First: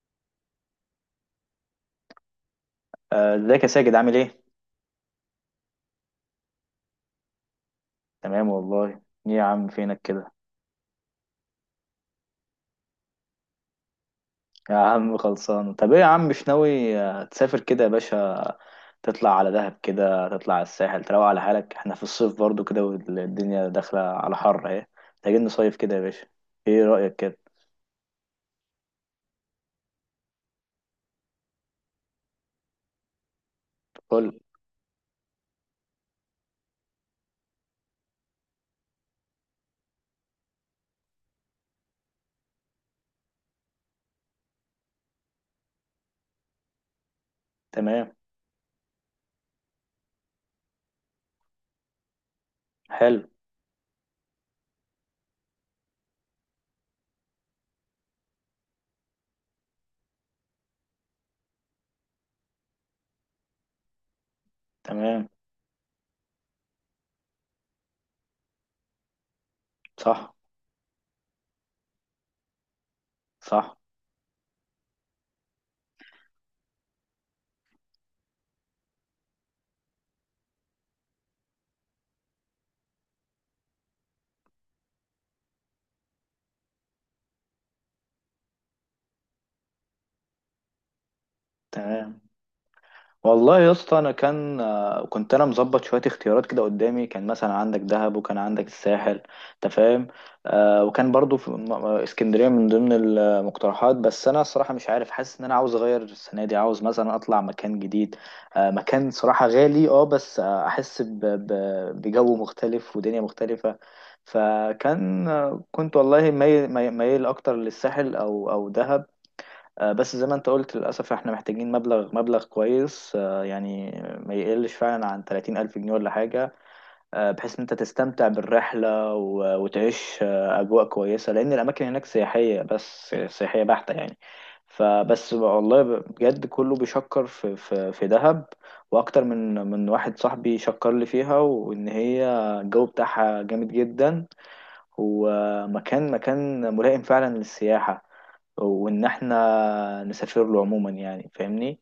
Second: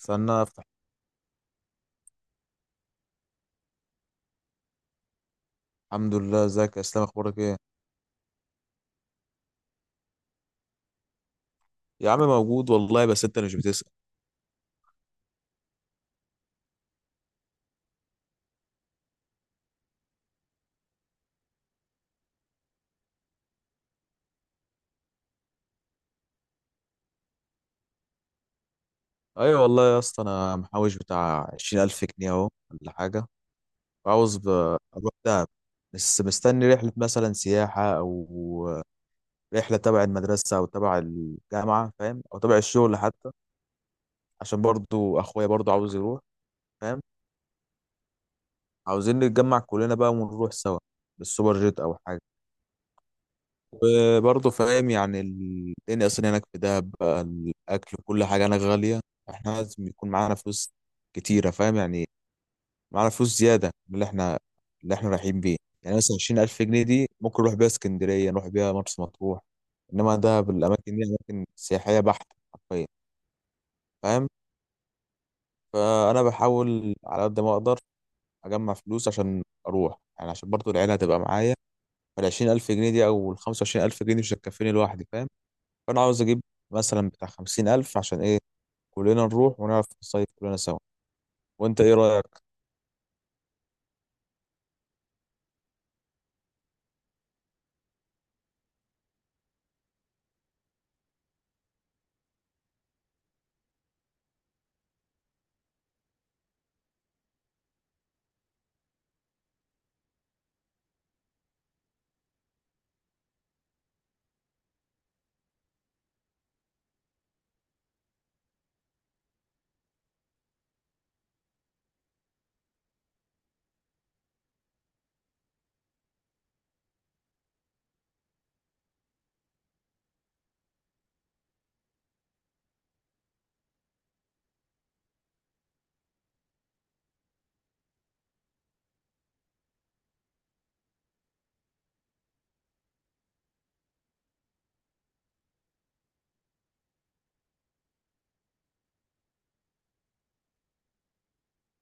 استنى افتح. آه، ازيك يا ساجد؟ عامل ايه؟ الحمد لله، ازيك يا اسلام؟ اخبارك ايه؟ تمام والله. ايه يا عم، فينك كده؟ يا عم موجود والله، بس انت مش بتسأل. يا عم خلصان. طب ايه يا عم، مش ناوي تسافر كده يا باشا؟ تطلع على دهب كده، تطلع على الساحل، تروق على حالك. احنا في الصيف برضو كده، والدنيا داخلة على حر اهي. محتاجين نصيف كده يا باشا. ايه رأيك كده؟ ايوه والله يا اسطى، انا محوش بتاع 20000 جنيه اهو ولا حاجه، وعاوز قول. اروح دهب، بس مستني رحله مثلا سياحه او رحله تبع المدرسه او تبع الجامعه، فاهم؟ او تبع الشغل حتى، عشان برضو اخويا برضو عاوز يروح، فاهم؟ تمام. عاوزين نتجمع كلنا بقى ونروح سوا بالسوبر جيت او حاجه. حلو. وبرضه فاهم يعني الدنيا اصلا هناك في دهب بقى، الاكل وكل حاجه هناك غاليه، احنا لازم يكون معانا فلوس كتيره، فاهم يعني؟ معانا فلوس زياده من اللي احنا تمام. رايحين بيه. يعني مثلا 20000 جنيه دي ممكن نروح بيها اسكندريه، نروح بيها مرسى مطروح، انما صح. دهب الاماكن دي اماكن سياحيه بحته حرفيا، صح. فاهم؟ فانا بحاول على قد ما اقدر اجمع فلوس عشان اروح، يعني عشان برضه العيله هتبقى معايا. فال 20000 جنيه دي او ال 25000 جنيه دي مش هتكفيني لوحدي، فاهم؟ فانا عاوز اجيب مثلا بتاع 50000، عشان ايه؟ كلنا نروح ونعرف نصيف كلنا سوا. وانت ايه تمام. رايك؟ والله يا اسطى انا كان آه، كنت انا مظبط شويه اختيارات كده قدامي. كان مثلا عندك دهب وكان عندك الساحل، انت فاهم. وكان برضو في اسكندريه من ضمن المقترحات، بس انا الصراحه مش عارف، حاسس ان انا عاوز اغير السنه دي، عاوز مثلا اطلع مكان جديد. مكان صراحه غالي، بس احس بجو مختلف ودنيا مختلفه. فكان كنت والله مايل مايل مايل اكتر للساحل او دهب. بس زي ما انت قلت، للأسف احنا محتاجين مبلغ مبلغ كويس، يعني ما يقلش فعلا عن 30 ألف جنيه ولا حاجة، بحيث ان انت تستمتع بالرحلة وتعيش أجواء كويسة، لأن الأماكن هناك سياحية، بس سياحية بحتة يعني. فبس والله بجد كله بيشكر في دهب، وأكتر من واحد صاحبي شكر لي فيها، وإن هي الجو بتاعها جامد جدا. هو مكان مكان ملائم فعلا للسياحة، وإن إحنا نسافر له عموما يعني، فاهمني؟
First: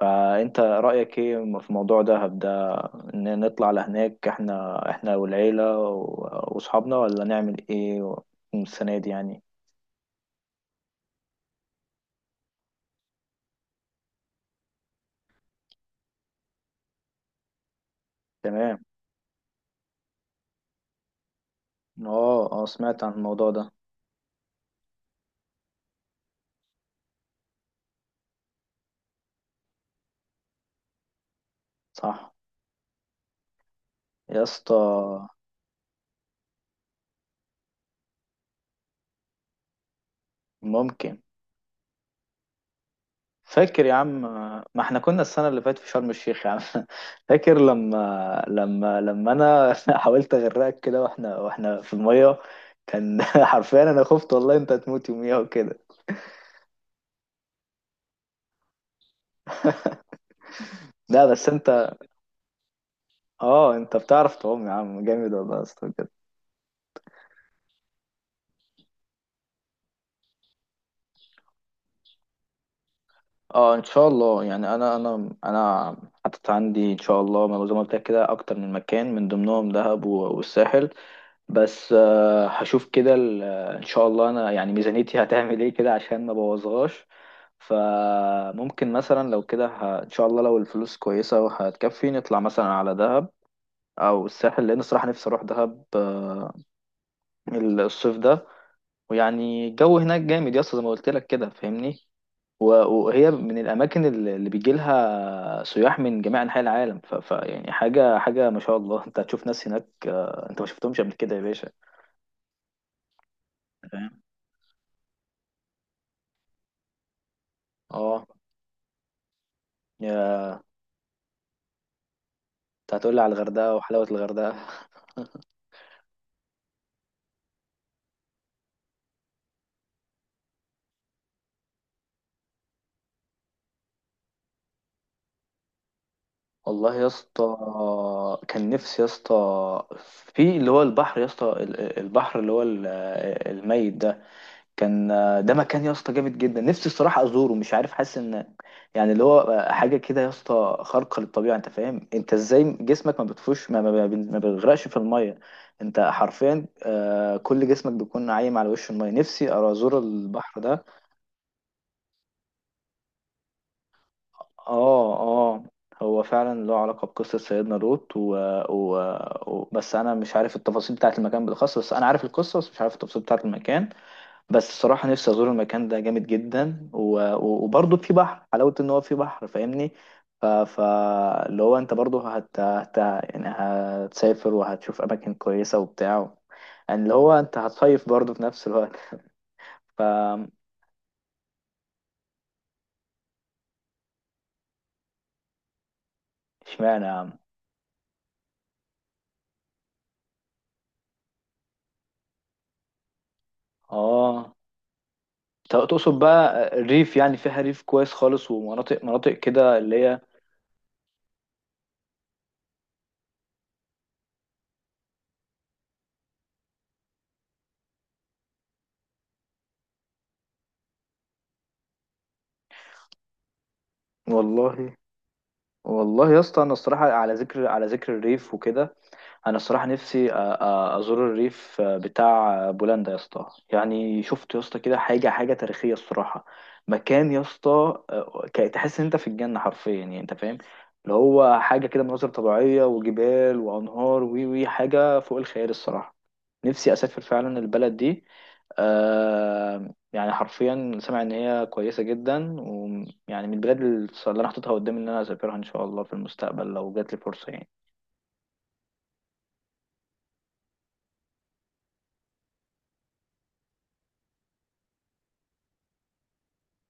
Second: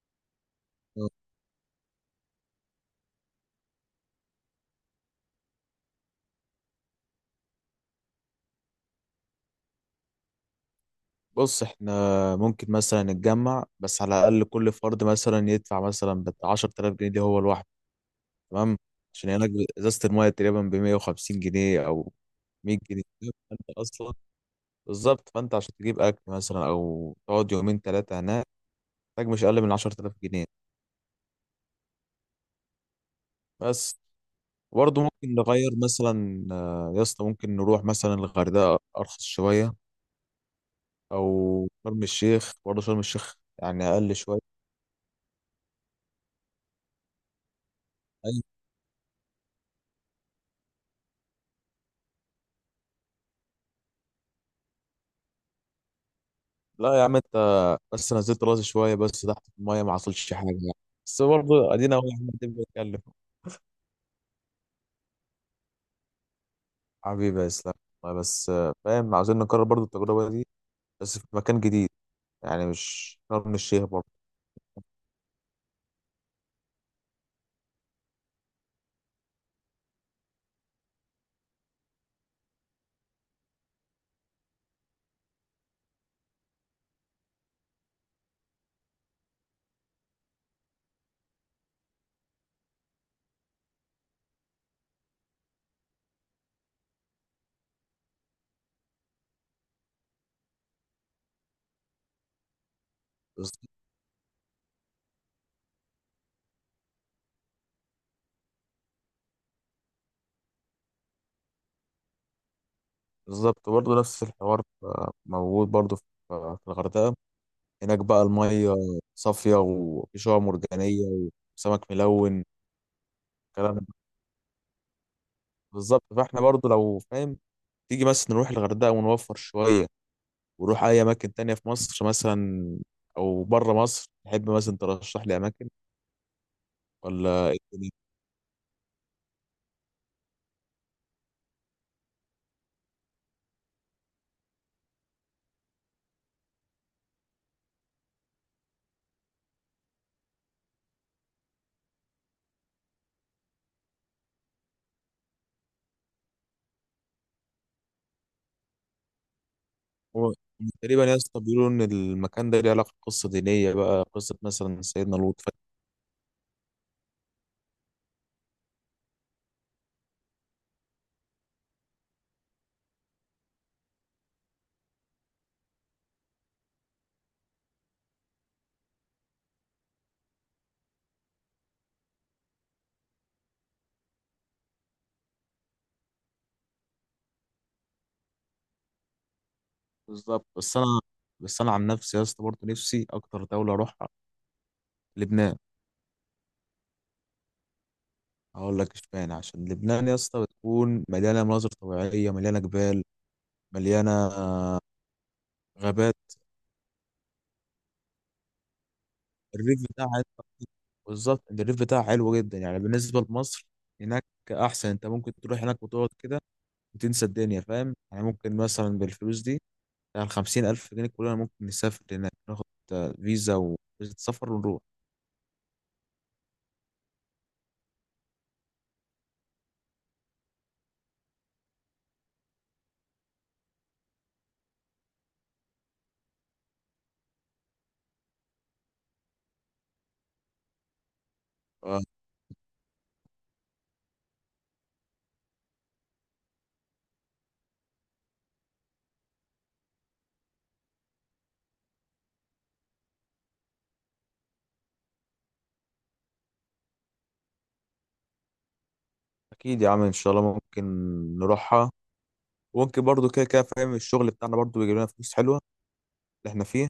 فأنت رأيك إيه في موضوع دهب ده؟ إن نطلع لهناك إحنا والعيلة وأصحابنا، ولا نعمل إيه السنة دي يعني؟ بص احنا ممكن مثلا نتجمع، بس على الاقل كل فرد مثلا يدفع مثلا بتاع 10000 جنيه دي هو لوحده، تمام؟ تمام. عشان هناك ازازه المايه تقريبا ب 150 جنيه او آه آه، 100 جنيه، سمعت عن الموضوع فانت ده. اصلا بالظبط، فانت عشان تجيب اكل مثلا او تقعد يومين ثلاثه هناك، محتاج مش اقل من 10000 جنيه صح. بس. يا برضه اسطى. ممكن نغير مثلا، يا اسطى ممكن نروح مثلا الغردقه ارخص شويه، ممكن. او شرم الشيخ، برضه شرم الشيخ يعني فاكر يا اقل عم، شويه. ما احنا كنا السنة اللي فاتت في شرم الشيخ يا عم فاكر أي- لما انا حاولت اغرقك كده، واحنا في المية، كان حرفيا انا خفت والله انت هتموت يوميها وكده. لا يا عم انت، بس نزلت راسي شويه بس تحت المايه، ما حصلش حاجه يعني. بس لا بس برضه انت، ادينا اهو يا عم، قاعدين بنتكلم. اه انت بتعرف تعوم يا عم، جامد والله يا اسطى بجد. حبيبي يا اسلام، والله بس فاهم، عاوزين نكرر برضه التجربه دي، بس في مكان جديد، يعني مش شرم اه ان الشيخ برضه. شاء الله، يعني انا حاطط عندي ان شاء الله، ما زي ما قلت لك كده، اكتر من مكان من ضمنهم دهب والساحل، بس هشوف كده ان شاء الله، انا يعني ميزانيتي هتعمل ايه كده عشان ما بوظهاش. فممكن مثلا لو كده ان شاء الله لو الفلوس كويسة وهتكفي، نطلع مثلا على دهب او الساحل، لان الصراحة نفسي اروح دهب الصيف ده. ويعني الجو هناك جامد يا اسطى زي ما قلت لك كده، فاهمني؟ و- وهي من بس- الاماكن اللي بيجي لها سياح من جميع انحاء العالم، ف... ف يعني حاجة حاجة ما شاء الله. انت هتشوف ناس هناك انت ما شفتهمش قبل كده يا باشا، بالظبط برضه فاهم؟ نفس الحوار موجود برضه في الغردقه، هناك بقى اه، الميه صافيه، وفي شعاب يا، مرجانيه، وسمك ملون. انت هتقولي على الغردقة الكلام ده وحلاوة الغردقة. بالظبط، فاحنا برضه لو فاهم تيجي بس نروح الغردقة ونوفر شوية، ونروح أي أماكن تانية في مصر مثلا، أو بره مصر تحب مثلا ترشح لي أماكن والله يا ولا اسطى، إيه الدنيا؟ كان نفسي يا اسطى في اللي هو البحر يا اسطى، البحر اللي هو الميت ده. كان ده مكان يا اسطى جامد جدا، نفسي الصراحة ازوره، مش عارف، حاسس ان يعني اللي هو حاجة كده يا اسطى خارقة للطبيعة. انت فاهم انت ازاي جسمك ما بتفوش ما بيغرقش في المية، انت حرفيا كل جسمك بيكون عايم على وش المية. نفسي ازور هو البحر ده. تقريبا يا اسطى بيقولوا إن المكان ده ليه علاقة بقصة دينية، بقى قصة مثلا اه سيدنا لوط اه، هو فعلا له علاقة بقصة سيدنا لوط و... بس أنا مش عارف التفاصيل بتاعة المكان بالأخص، بس أنا عارف القصة، بس مش عارف التفاصيل بتاعة المكان. بس الصراحة نفسي أزور المكان ده جامد جدا، وبرضه في بحر، حلاوة إن هو في بحر، فاهمني؟ ف... ف... اللي هو أنت برضه يعني هتسافر وهتشوف أماكن كويسة وبتاع، يعني اللي هو أنت هتصيف برضه في نفس الوقت. ف بالظبط. بس أنا عن نفسي يا اسطى برضه نفسي أكتر دولة أروحها لبنان. اشمعنى يا عم؟ هقول لك اشمعنى، عشان لبنان يا اسطى بتكون مليانة مناظر طبيعية، مليانة جبال، مليانة اه، تقصد غابات. بقى الريف، يعني فيها ريف كويس خالص ومناطق مناطق كده الريف اللي بتاعها هي. حلو- بالظبط الريف بتاعها حلو جدا، يعني بالنسبة لمصر هناك أحسن، أنت ممكن تروح هناك وتقعد كده وتنسى الدنيا، فاهم يعني؟ ممكن مثلا بالفلوس دي، يعني 50000 جنيه كلنا ممكن نسافر هناك، ناخد فيزا، وفيزا سفر ونروح. والله. والله يا اسطى انا الصراحه، على ذكر الريف وكده، انا الصراحه نفسي ازور الريف بتاع بولندا يا اسطى. يعني شفت يا اسطى كده حاجه حاجه تاريخيه الصراحه، مكان يا اسطى، تحس ان انت في الجنه حرفيا، يعني انت فاهم اللي هو حاجه آه، كده، مناظر طبيعيه وجبال وانهار وي وي حاجه فوق الخيال الصراحه. نفسي اسافر فعلا البلد دي. يعني حرفيا سامع ان هي كويسه جدا، ويعني من البلاد اللي انا حاططها قدامي ان انا اسافرها ان شاء الله في المستقبل لو جات لي فرصه يعني. أكيد يا عم إن شاء الله ممكن نروحها، وممكن برضو كده كده فاهم، الشغل بتاعنا برضو بيجيب لنا فلوس حلوة اللي إحنا فيه.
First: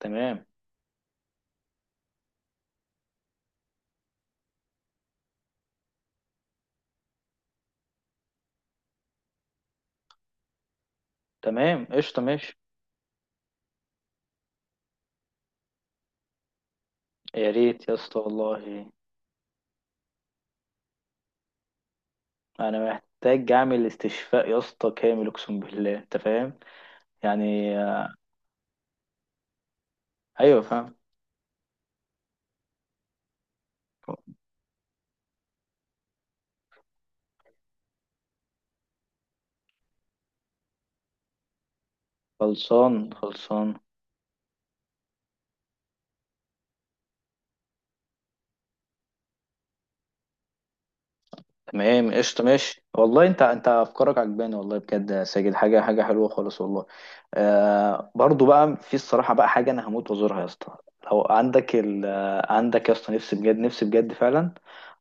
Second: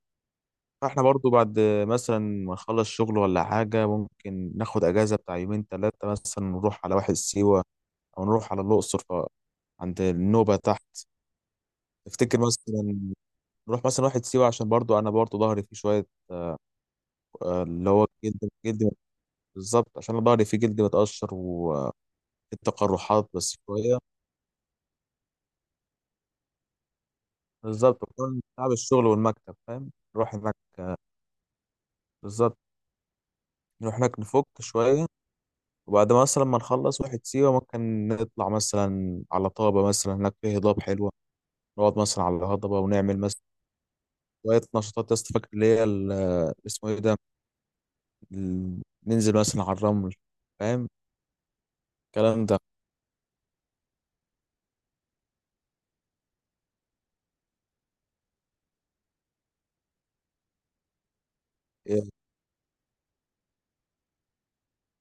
تمام. فإحنا برضو بعد مثلا ما نخلص شغل ولا حاجة، ممكن ناخد أجازة بتاع يومين تلاتة، مثلا نروح على واحد سيوة، او نروح على الاقصر عند النوبه تحت. تمام قشطة تفتكر ماشي. مثلا نروح مثلا واحد سيوه، عشان برضو انا برضو ظهري فيه شويه يا ريت اللي يا هو اسطى جلد والله. جلد. بالظبط، عشان أنا ظهري فيه جلد متقشر انا والتقرحات محتاج بس اعمل شويه. استشفاء يا اسطى كامل، اقسم بالله انت فاهم، يعني بالظبط، وكمان تعب الشغل والمكتب فاهم، نروح هناك. ايوه فاهم. بالظبط، نروح هناك نفك شويه، وبعد ما مثلا ما نخلص واحد سيوه ممكن نطلع مثلا على طابه، مثلا هناك فيه هضاب حلوه، نقعد مثلا على الهضبه خلصان ونعمل مثلا خلصان. شويه نشاطات يا اسطى. فاكر اسمه ايه ده، ننزل مثلا على الرمل، فاهم تمام قشطة الكلام ده؟ ماشي والله، انت افكارك عجباني والله، بجد يا ساجد حاجة حاجة حلوة خالص والله. آه برضو بقى، في الصراحة بقى حاجة انا هموت وازورها يا اسطى، لو عندك ال إيه، آه، عندك يا اسطى. نفسي بجد، فعلا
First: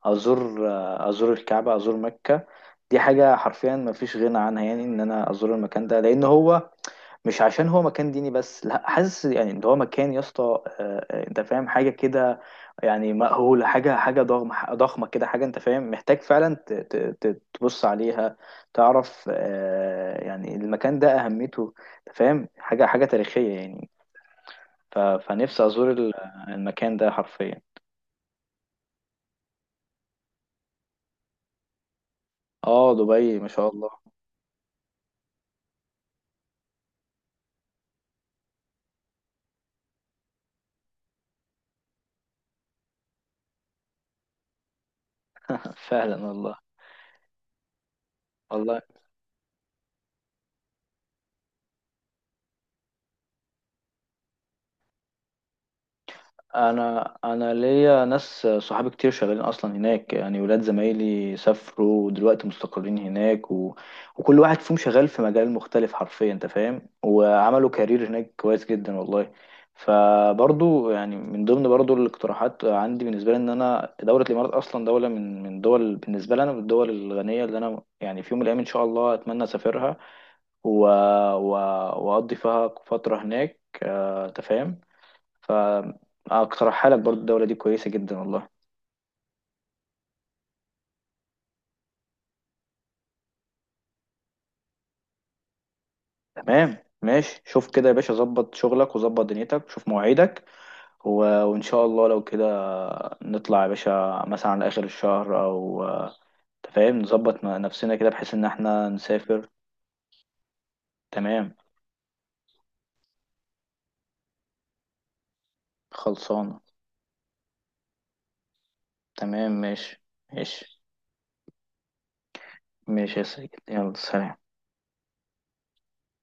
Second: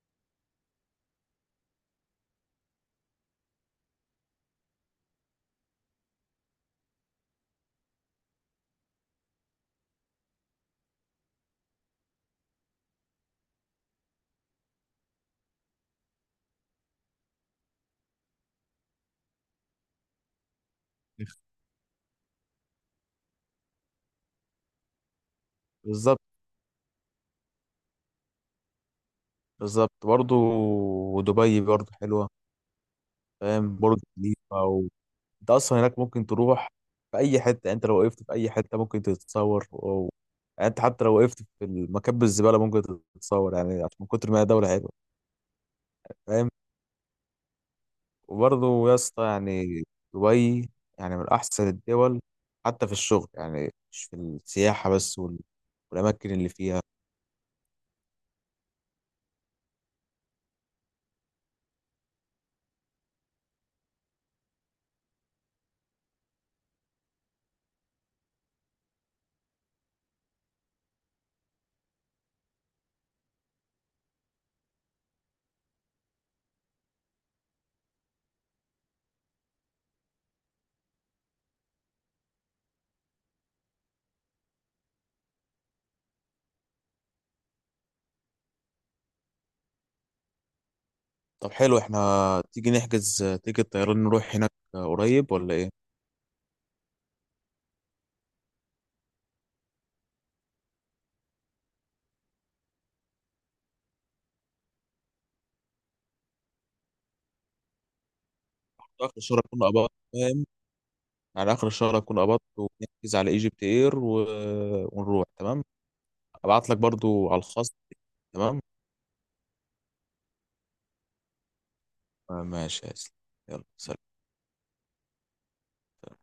ازور، ازور الكعبة، ازور مكة. دي حاجة حرفيا ما فيش غنى عنها، يعني ان انا ازور المكان ده، لان هو مش عشان هو مكان ديني بس، لا، حاسس يعني ان هو مكان يا اسطى انت فاهم حاجه كده. يعني مأهوله، حاجه حاجه ضخمه ضخمه كده، حاجه انت فاهم محتاج فعلا تبص عليها، تعرف يعني المكان ده اهميته، انت فاهم حاجه حاجه تاريخيه يعني. فنفسي ازور بالظبط المكان ده حرفيا. بالظبط برضه. ودبي برضه حلوة، اه دبي ما شاء فاهم؟ الله. برج خليفة انت اصلا هناك ممكن تروح في اي حتة، يعني انت لو وقفت في اي حتة ممكن تتصور يعني انت حتى لو وقفت في المكب الزبالة ممكن تتصور، يعني عشان من كتر ما هي دولة حلوة، فعلا فاهم؟ والله. والله وبرضه يا اسطى يعني دبي يعني من احسن الدول، حتى في الشغل يعني مش في السياحة بس والاماكن اللي فيها. انا ليا ناس صحابي كتير شغالين اصلا هناك، يعني ولاد زمايلي سافروا ودلوقتي مستقرين هناك، وكل واحد فيهم شغال في مجال مختلف حرفيا، انت فاهم، وعملوا كارير هناك كويس جدا والله. فبرضو يعني من ضمن برضو الاقتراحات عندي، بالنسبه لي ان انا دوله الامارات اصلا دوله من دول، بالنسبه لي انا من الدول الغنيه اللي انا يعني في يوم من الايام ان شاء الله اتمنى اسافرها، و... و... واقضي فيها فتره هناك، انت فاهم. فاقترحها لك، برضو الدولة دي كويسة جدا والله. طب حلو، احنا تيجي نحجز تيجي طيران نروح هناك قريب ولا ايه؟ تمام ماشي. شوف كده يا باشا، ظبط شغلك وظبط دنيتك، شوف مواعيدك، و... وان شاء الله لو كده، نطلع يا باشا مثلا على اخر الشهر، او، أنت فاهم، نظبط نفسنا كده بحيث ان احنا اخر الشهر نسافر. اكون قبضت، فاهم؟ على تمام. اخر الشهر اكون قبضت ونحجز على ايجيبت اير ونروح، تمام؟ خلصانة. ابعت لك برضو على الخاص، تمام؟ تمام ماشي. ماشي. ماشي يا اسلام، ماشي يا سيد، يلا يلا سلام. سلام.